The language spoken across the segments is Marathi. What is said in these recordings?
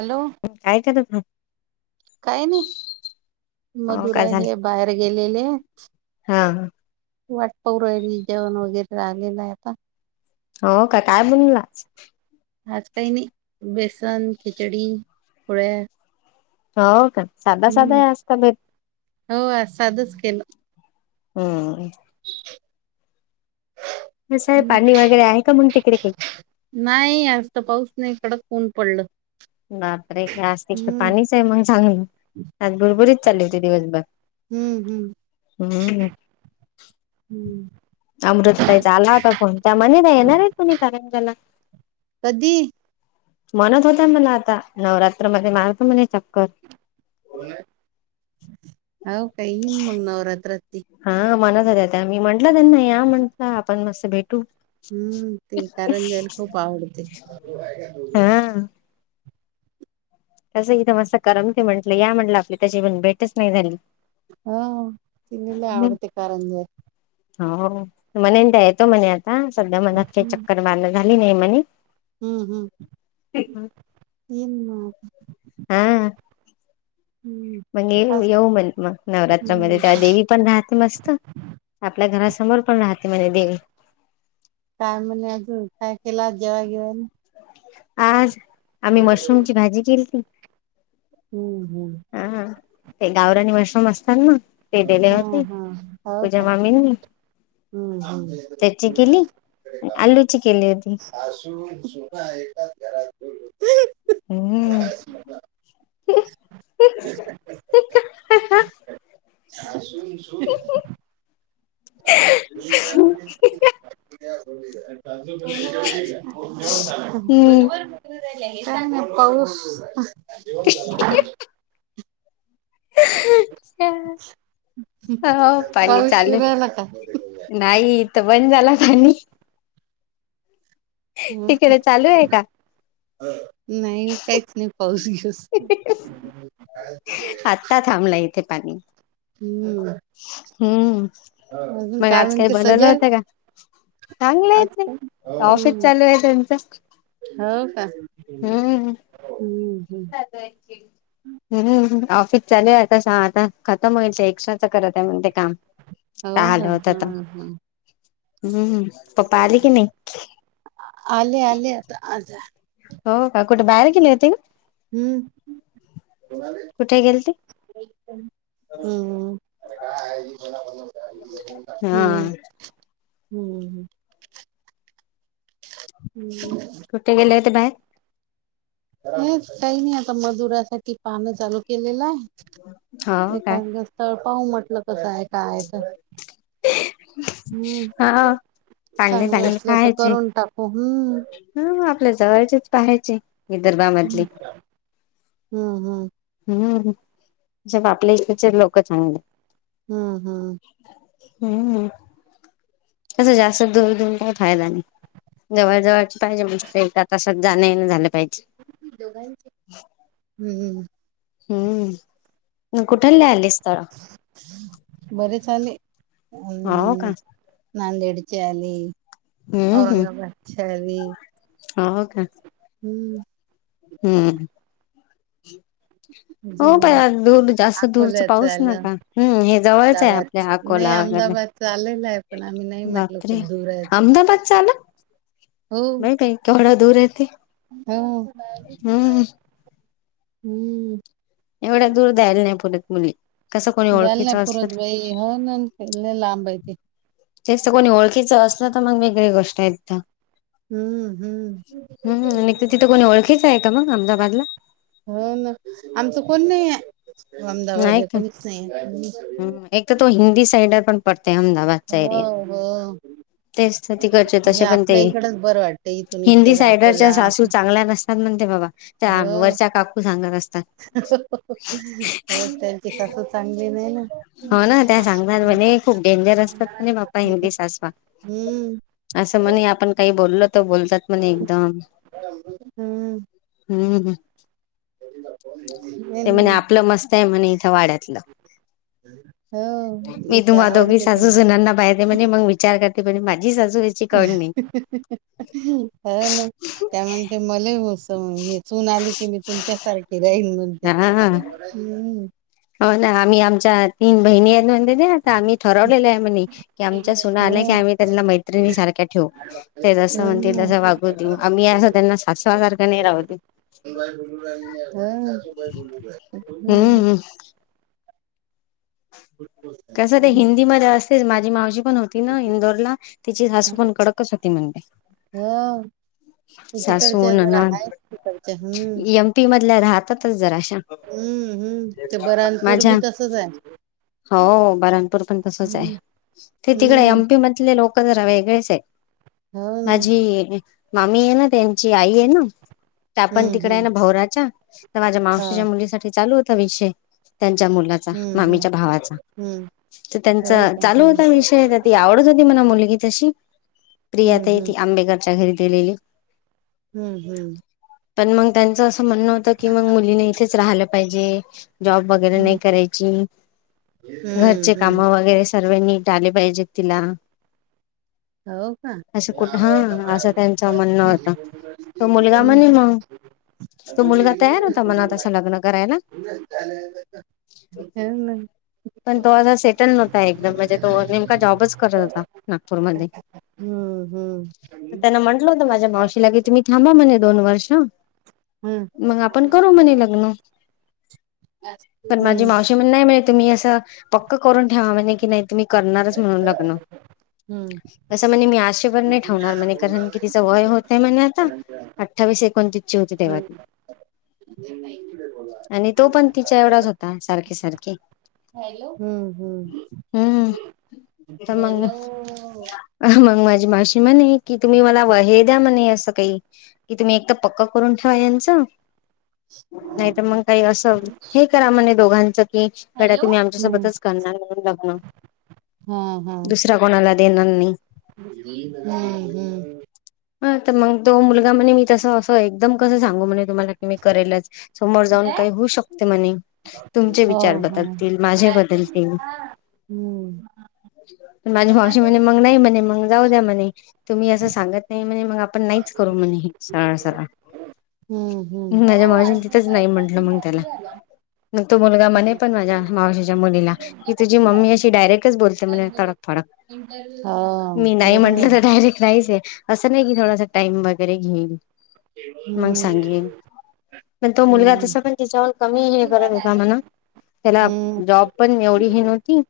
हॅलो! काय करता? काय नाही हो का मधुरा हे झालं बाहेर गेलेले. हा. वाट पौ राहिली जेवण वगैरे राहिलेलं आहे आता हो का काय बनलाच आज काही नाही बेसन खिचडी फोळ्या हो का साधा साधा या असता भेट हो आ साधच केलं हम्म कसं आहे हम्म पाणी वगैरे आहे का मग तिकडे का नाही आजत पाऊस नाही कडक ऊन पडलं. बापरे! हा स्तिक तर हम्म पाणीच आहे मग चांगलं. आज भरपरीच चालली होती दिवसभर. हम्म! हम्म! हम्म हम्म! अमृत प्यायचा आला होता फोन त्या मनी नाही येणार आहे कोणी कारण त्याला. कधी म्हणत होत मला आता नवरात्रमध्येध्ये मारतो म्हणे चक्कर हो येईन मग नवरात्रात तेन. हा मनात हो त्या त्या मी म्हंटला त्यांना या म्हटलं आपण मस्त भेटू. हम्म ते कारंजायला खूप आवडते. हा तस इथं मस्त करमत म्हटलं या म्हटलं आपली त्याची पण भेटच नाही झाली. हा तिन लय आवडते करंज्या. हो म्हणे त्या येतो म्हणे आता सध्या मलात हम्म चक्करवाार झाली नाही म्हणे. हम्म! हम्म! येईन मगं. हम! हम्म मग ये आज येऊ म हम्म नवरात्रामध्ये त्या देवी पण राहते मस्त आपल्या घरासमोर पण राहते म्हणजे देवी काय म्हणे अजून काय केला जेवाण घेवाण. आज आम्ही मशरूमची भाजी केली ती. होम् हो. ते गावरानी मशारूम असतात ना ते दिले हा होते पूजा मामीनी. हम्! आलूची केली होती. असून सुना एकाच घरात बोल होते. हम्म [inaudible] हा सुून सुून म म्ह झा हम्म काय मग पाऊस हो पाणी पाऊस चालू सुरूयला का नाही तर बण झाला कानी तिकडे चालू आहे का नाही काच नाही पाोशीस. काय झार आत्ता थांबला येथे पाणी हम्म हम्म अजून मग काय आज काही म्हणते बनवलं सजल होतं का चांगलं येत आजकाल ऑफिस हम्म चालू आहेेतंत हो का हम्म हम्म हम्म हम्म ऑफिस चालू आहे आता आता खतम होईल एक्स्ट्राच करत आहे म्हण ते काम हो काल का होतं हा त हा हम्म पप्पा आले की नाही आली आली आता अता. हो का कुठे बाहेर गेले होे का? हम्म! कुठे गेल? हा हम्म! [inaudible] हम्म! ह, हम्! तुठे गेले तर बाय. हे काही नाही आता मजुरासाठी पानं चालू केलेलं आहे हो काय एखाद तळपाह म्हटलं कसं आहे काय तर. हा हम्म चांगले चांगलं चांगले असलं तर करून टाकू हम्म. हा आपल्या जवळचेच पाहायचे विदर्भामधले. हम्म हम्म हम् ज आपल्या इचे लोक चांगले. हम्म हम्म हम्म तसं जास्त धरून धुरून काही फायदा नाही जवळजवळची पाहिजे म्हणजे एका तासात जाणे झालं पाहिजे हम्म हम्म कुठे ल आलेस तर बरे चाले हो का हम् नांदेडचली हम्म हम्म औरंगाबाद चलली हो का हम्म हम्म ह हो प अजून दूर जास्त दूरच अकोल्याच पाऊस आलं नका हम् हे जवळचं आहे अहमदाबादच अको नाही ला अहमदाबादच आलेलं आहे पण आम्ही नाही म्हटलं बापर खूप दूर आहे तर अहमदाबाद चाले नाही काही कवढा दूर आहेती हम हम्म हम्म एवढ्या दूर जायला नाही परत मुली कसं कोणी जाल ना ओळखीचं असलं पूरत बाई ह केल्ले लांबयती जास्त कोणी ओळखीचं असलं तर मग वेगळी गोष्ट आहेतदा हम्म हम्म हम्म न तर तिथं कोणी ओळखीच आहे का मग अहमदाबादला हो ना आमच कोण नाही नाही अहमदाबादला का कोणीच नाही हम्म एक तर त हिंदी साइड पण पडते अहमदाबाद च्या हो एरिया हो म्हणजे तेच तर त करचे तसे पण ते आपल्या इकडच बरं वाटतं इथून हिंदी इतक्या सायडरच्या अकोला सासू चांगल्या नसतात. म्हणते बाबा त्या वरच्या काकू सांगत असतात. [unintelligible] अ त्यांची सासू चांगली नाही हो ना. त्या सांगतात म्हणे खूप डेंजर असतात म्हणे बाप्पा हिंदी सासवा हं असं म्हणे आपण काही बोलल तर बोलतात म्हणे एकदा हम्म. हं ह [unintelligible] ते म्हणे आपलं मस्त आहे म्हणे इथं वाड्यात हो मी इथं तुम्हा दोघी आवडते सासू त्यांना. सुनाना बाहेर मग विचार करते पण माझी सासु ह ना त्या म्ह ते मले मोसम घेत सून आली कि मी तुमच्या सारखी राहीन म्हणते हा हम् हो ना आम्ही आमच्या तीन बहिणी आहेत म्हण आता आम्ही ठरवलेलं आहे म्ह की आमच्या सुना हो. आल्या की आम्ही त्यांना मैत्रिणी सारख्या ठेवू ते जसं म्हणतील हम्म. तसं वागू देऊ आम्ही असं त्यांना सातवा सारखं नाही राह देऊ हो. हम्म कसं ते हिंदीमध्ये असतेच माझी मावशी पण होती ना इंदौरला तिची सासू पण कडकच होती म्हणते हो ते सासू तिकडचे जरा आहे तिकडच्या हं सीटी मधल्या राहतातच जरा अशा हं हं ते बरानपूर पण तसच आहे. हो बराणपूर पण तसच आहे हम्म ते हम्म तिकडे ले लोक जरा वेगळेच आहे हो ना माझी मामी आहे ना त्यांची आई आहे ना ते आपण हम्म तिकड आहे हम्म ना भवराच्या तर माझ्या हा मावशीच्या मुलीसाठी चालू होता विषय त्यांच्या मुलाचा हम्म हम्म मम्मीच्या भावाचा हम्म हो त्यां का चालू हम्म होता हम्म विषय ती आवडत होती मला मुलगी तशी प्रियाताई हम्म ती आंबेकरच्या घरी दिलेली हं हं पण मग त्यांचं असं म्हणणं होतं की मग मुलीने इथेच राहालं पाहिजे जॉब वगैरे नाही करायची हम्म घरचे हम्म काम हम्म वगैरे सर्वांनी आले पाहिजेत तिला हो का असं मी कुठ आलो हा आता बाहेर असं त्यांचं म्हणणं होतं तो मुलगा म्हणे मग [unintelligible] [inaudible] तो दोघी मुलगा तयार होता म्हणा एकमेकांवर तसं लग्न करायला [unintelligible] [inaudible] ह ना पण तो आ सेटल नव्हता एकदम म्हणजे तो नेमका जॉबच करत होता नागपूरमध्ये हम्म तर हम्म त्यांना म्हण टलं होतं माझ मावशीला की तुम्हीथांबा म्हणे दोन वर्ष हम्म हम्म मग आपण करू म्हणे लग्न पण माझी मावशी म्हण नाही मिळते तुम्ही असं पक्क करून ठेवा म्हणजे की नाही तुम्ही करणारच म्हणून लग्न हम्म असं म्हणे मी आशेभर नाही ठेवणार म्हणे कारण बोलणार की तिचा वय नाही होतय म्हणे आता अठ्ठावीस एकोणतीसची होते तेव्हा ती नाही आणि तो पण तिच्या एवढाच होता सारखे सारखे हॅलो हं हम्म हं हॅलो अ मग माझी मावशी म्हणे की तुम्ही मला वहे द्या म्हणे असं काही की तुम्ही एकदा पक्क करून ठेवा यांचं... नाही त मग काही असं हे करा म्हणे दोघांचं की... कड हॅलो तूम्ही आमच्या हम्म सोबतच करणार म्हणून लग्न हा हा दुसऱ्या कोणाला देणार नाही. हम्म हम्म. ह तर मग तो मुलगा म्हणे मी तसं असं एकदम कसं सांगू म्हणे तुम्हाला की मी करेलच. समोर जाऊन काही होऊ शकते म्हणे तुमचे हो विचार हो बदलतील माझे लातूर बदलतील. हा पण माझी मावशी कोणाकडे म्हणे मग नाही म्हणे मग जाऊ द्या म्हणे तुम्ही असं सांगत नाय म्हणे मग आपण नाहीच करू म्हणे हे सरा सराळ माझ्या हो मावजने आज तिथंच होता नाही म्हंटलं आजपासून मग चालू त्याला झाला ग तो मुलगा म्हणे पण माझ्या मावश्याच्या मुलीला म्हणजे की तुझ उद्यापासून मम्मी चालू अशी डयरेक्टच बोलते म्हणज तडकफडक. इंटरव्ह्यू झाला मी नाही म्हंटलं बरोबर तर डायरेक्ट नाहीच ये असं नाही की थोडासा टाइम वगैरे घेईन [unintelligible] पण तो मुलगा हम्म तसा पण त्यािच्यावर कमी हे करत आहे का मणा त्याला हम्म जॉब पण एवढी ही नव्हती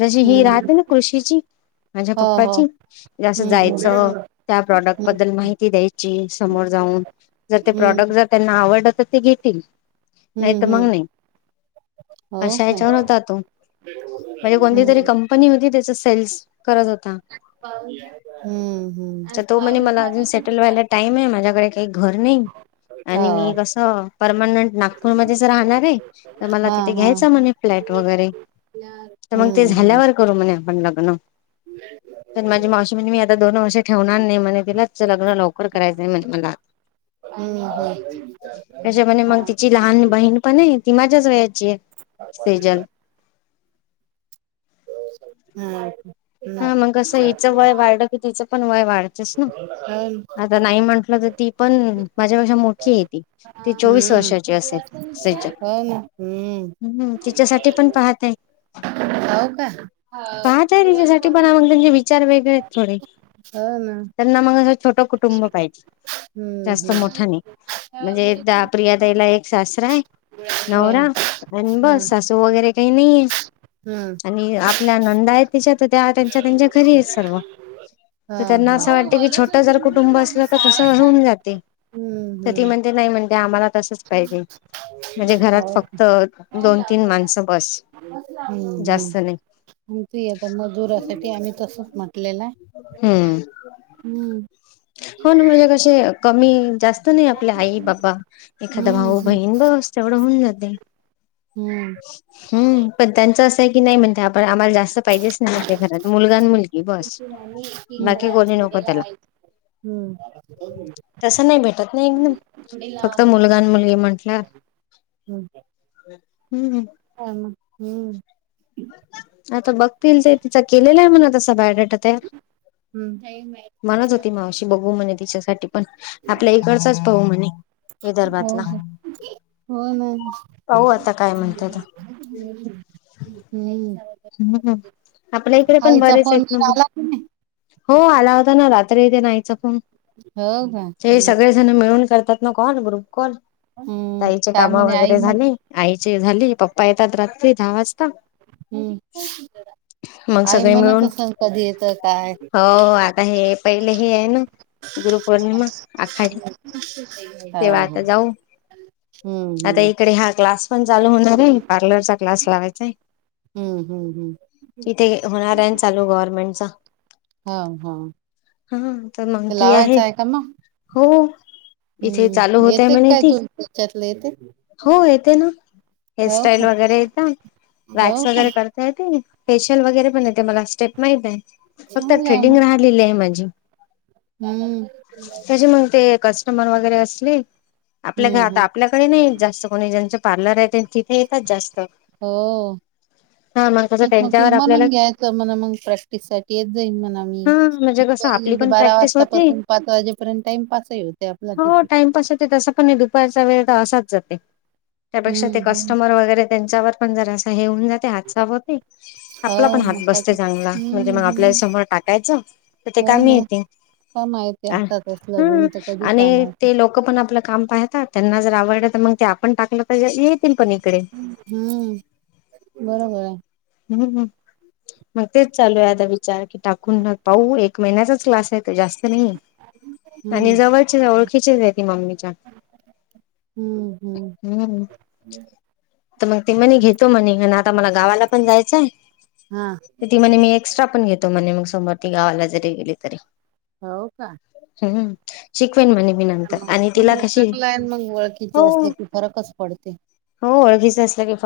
जशी ही हम्म राहते ना कृषीची माझ्या हो हो पप्पाची जसं हम्म जायचं हम्म त्या प्रॉडक्ट बद्दल माहिती द्यायची समोर जाऊन जर ते हम्म प्रॉडक्ट त्यांना आवड तर ते घेतील नाही हम्म तर मग हम्म नाही हो अशा याच्यान काय होता तो म्हणजे कोणती हम्म तरी कं कंपनी होती त्याचा सेल्स करत होता पाऊस हं हं त तो म्हणे मला अजून सेटल व्हायला टाइमे माझ्याकडे काय घर नय आणि मी हो कसं... परमनंट नागपूरमध्येच राहणार रे तर मला तिथे घ्यायचं म्हणे फ्लॅट वगैरे.... या तर मग ते झाल्यावर करू म्हणे आपण लग्न पण माझी मावशी म्हण मी आता दोन वर्ष. आणि म्हणे तिलाच लग्न लवकर करायचंय म्हण मला हो हम्म. हो ना त्याच्या म्हणे मग तिची लहान बहीण पणे ती माझ्याच वयाची ये सेजल [inaudible] हा मग कसं हिचं वय वाढलं की तिचं पण वय वाढत ह आता नाही म्हंटलं त ती पण माझ्यापेक्षा मोठीय ती ती चोवीस वर्षाची असेल सजक हम्म तिच्यासाठी पण पाहतय? पाव का? हा पाहतय जेवण तच्यासाठी पण करून मग त्यांचे विचार वेगळे थोडे हो ना त्यांना मग अस छोट कुटुंब पाहिजे हम्म जास्त हम्म मोठा नाही. म्हणजे द प्रिया तईला एक सासरा आहे हो हा. नवरा आणि बस स तो वगैरे काही नाही हम्म आणि आपल्या आनंद आहेत त्याच्यात त्या त्यांच्या त्यांच्या घरी आहेत सगळ्या हा तर त्यांना हा. असं हो वाटते की वरच छोटं होती जर मी कुटुंब मग असलं तर सहा तसं वाजता रऊन जाते. हम्म तर हम्म. ती म्हणते नाही म्हणते आम्हाला तसच पाहिजे. म्हणजे हो घरात फक्त दोन तीन हम्म माणसं बस जास्त नाही. आ आता मजुरासाठी आम्ही तसच म्हटलेलं. आहे हम्म हम्म. हो ना म्हणजे कसे कमी जास्त नाही आपल्या आई, बाबा एखादा हम्म भाऊ बहीण बस तेवढं होऊन जाते हम्म हम्म पण त्यांचं असं आहे की नाही म्हणत आपण आम्हाला जास्त पाहिजेच नाय माच्या घरात मुलगा न मुलगी. बस. बाकी कोणी नको त्याला [inaudible] तसं नाय भेटत नय म घोडे लावा फक्त म्हणे. मुलगा आणि मुलगी म्हंटलं. हम्म हम्म ह न हम्म आता बघतील ते तिचां केलेला आहे म्हणा तसा बायोडेटा म्हणत होती मावशी बघू म्हणे तिच्यासाठी पण आपल्या इकडचाच पाहू म्हणे हो विदर्भातला हो ना पाहू आता काय म्हणते तर हम्म हम आपल्या इकडे पण आईचा बरेच आहेत फोन ना मग आला हो आला होता ना रात्री इथे नाहीच कोण हो का मिळून करतात ना कॉल ग्रुप कॉल हम्म ताईचे काय काम म्हणे आई वगैरे मग झाले आईची झाली पप्पा येतात रात्री दहा वाजता हम्म मग आई सगळे मिळून म्हणतसल कधी येतं काय हो आता हे पहिले हे आहे ना गुरुपौर्णिमा आखा ह तेव्हा ह आता जाऊ हम्म आता हम्म इकडे हा क्लास पण चालू होणारे पार्लरसाठी क्लास लावायचाय. हम्म हम्म हम्म. तिथे होणार आहे चालू गव्हर्मेंटचा. हा हा हा तर मग ते ती आहे लावायचं का मग? हो? इथे चालू हम्म होतय येते म्हणे काय ती तू त्याच्यातलं येते? हो येते ना हो का हेअरस्टाईल वगैरे येत हो वॅक्स का वगैरे करत करते मी फेशिल वगैरे पण येते मला स्टेप माहित आहे फक्त चांगलं आहे थ्रेडिंग मग राह म हम्म. कस्टमर वगैरे असली आपल्या हम्म घरात हम्म आपल्याच नाही जास्त कोणी ज्यांच पार्लर आहे तिथे येतात जास्त हो हा कसं मग त्यांच्यावर आपल्याला म्हणून घ्यायचं म्हणा मग प्रॅक्टिस साठी येत जाईन म्हणा हा म्हणजे कसं आपली मी पण बारा प्रॅक्टिस होते वाजतापासून पाच वाजेपर्यंत टाइम पासही होते आपला तिथे सगळा वेळ असाच जातो त्यापेक्षा हम्म हम्म. कस्टमर वगैरे त्यांच्यावर पण जरासं हे होऊन जातं ते हात साप होते हो आपला पण मग हात काय बसते तर चांगला म्हणजे हम्म मग आपल्या हम्म समोर टाकायचं तर ते कामी येते काय माहीत ते हम्म हातात असलं गुण तर कधी काम आहे आणि ते लोक पण आपलं काम पाहतात त्यांना जर आवडलं तर मग ते आपण टाकलं तर येतील पण इकडे हम्म बरोबर आहे हम्म हम मग तेच चालू आहे आता वि चार की टाकून पाह एक महिन्याचाच क्लास आहे जास्त नाही हम्म. आणि जवळचे ओळखीचीच आहे ती मम्मीच्या हम्म ह हम्म तर मग ते म्हनी घेतो म्हणे आणि आता मला गावाला पण जायच हा ती म्हणे मी एक्स्ट्रा पण घेतो म्हणे मग समर ती गावाला जरी गेली तरी हो का हम् शिकवेन म्हणे मी नंतर आणि तिला कशी चांगलं आहे मग हो ओळखीचं असलं की फरकच पडते. हो ळखीच असलं की फ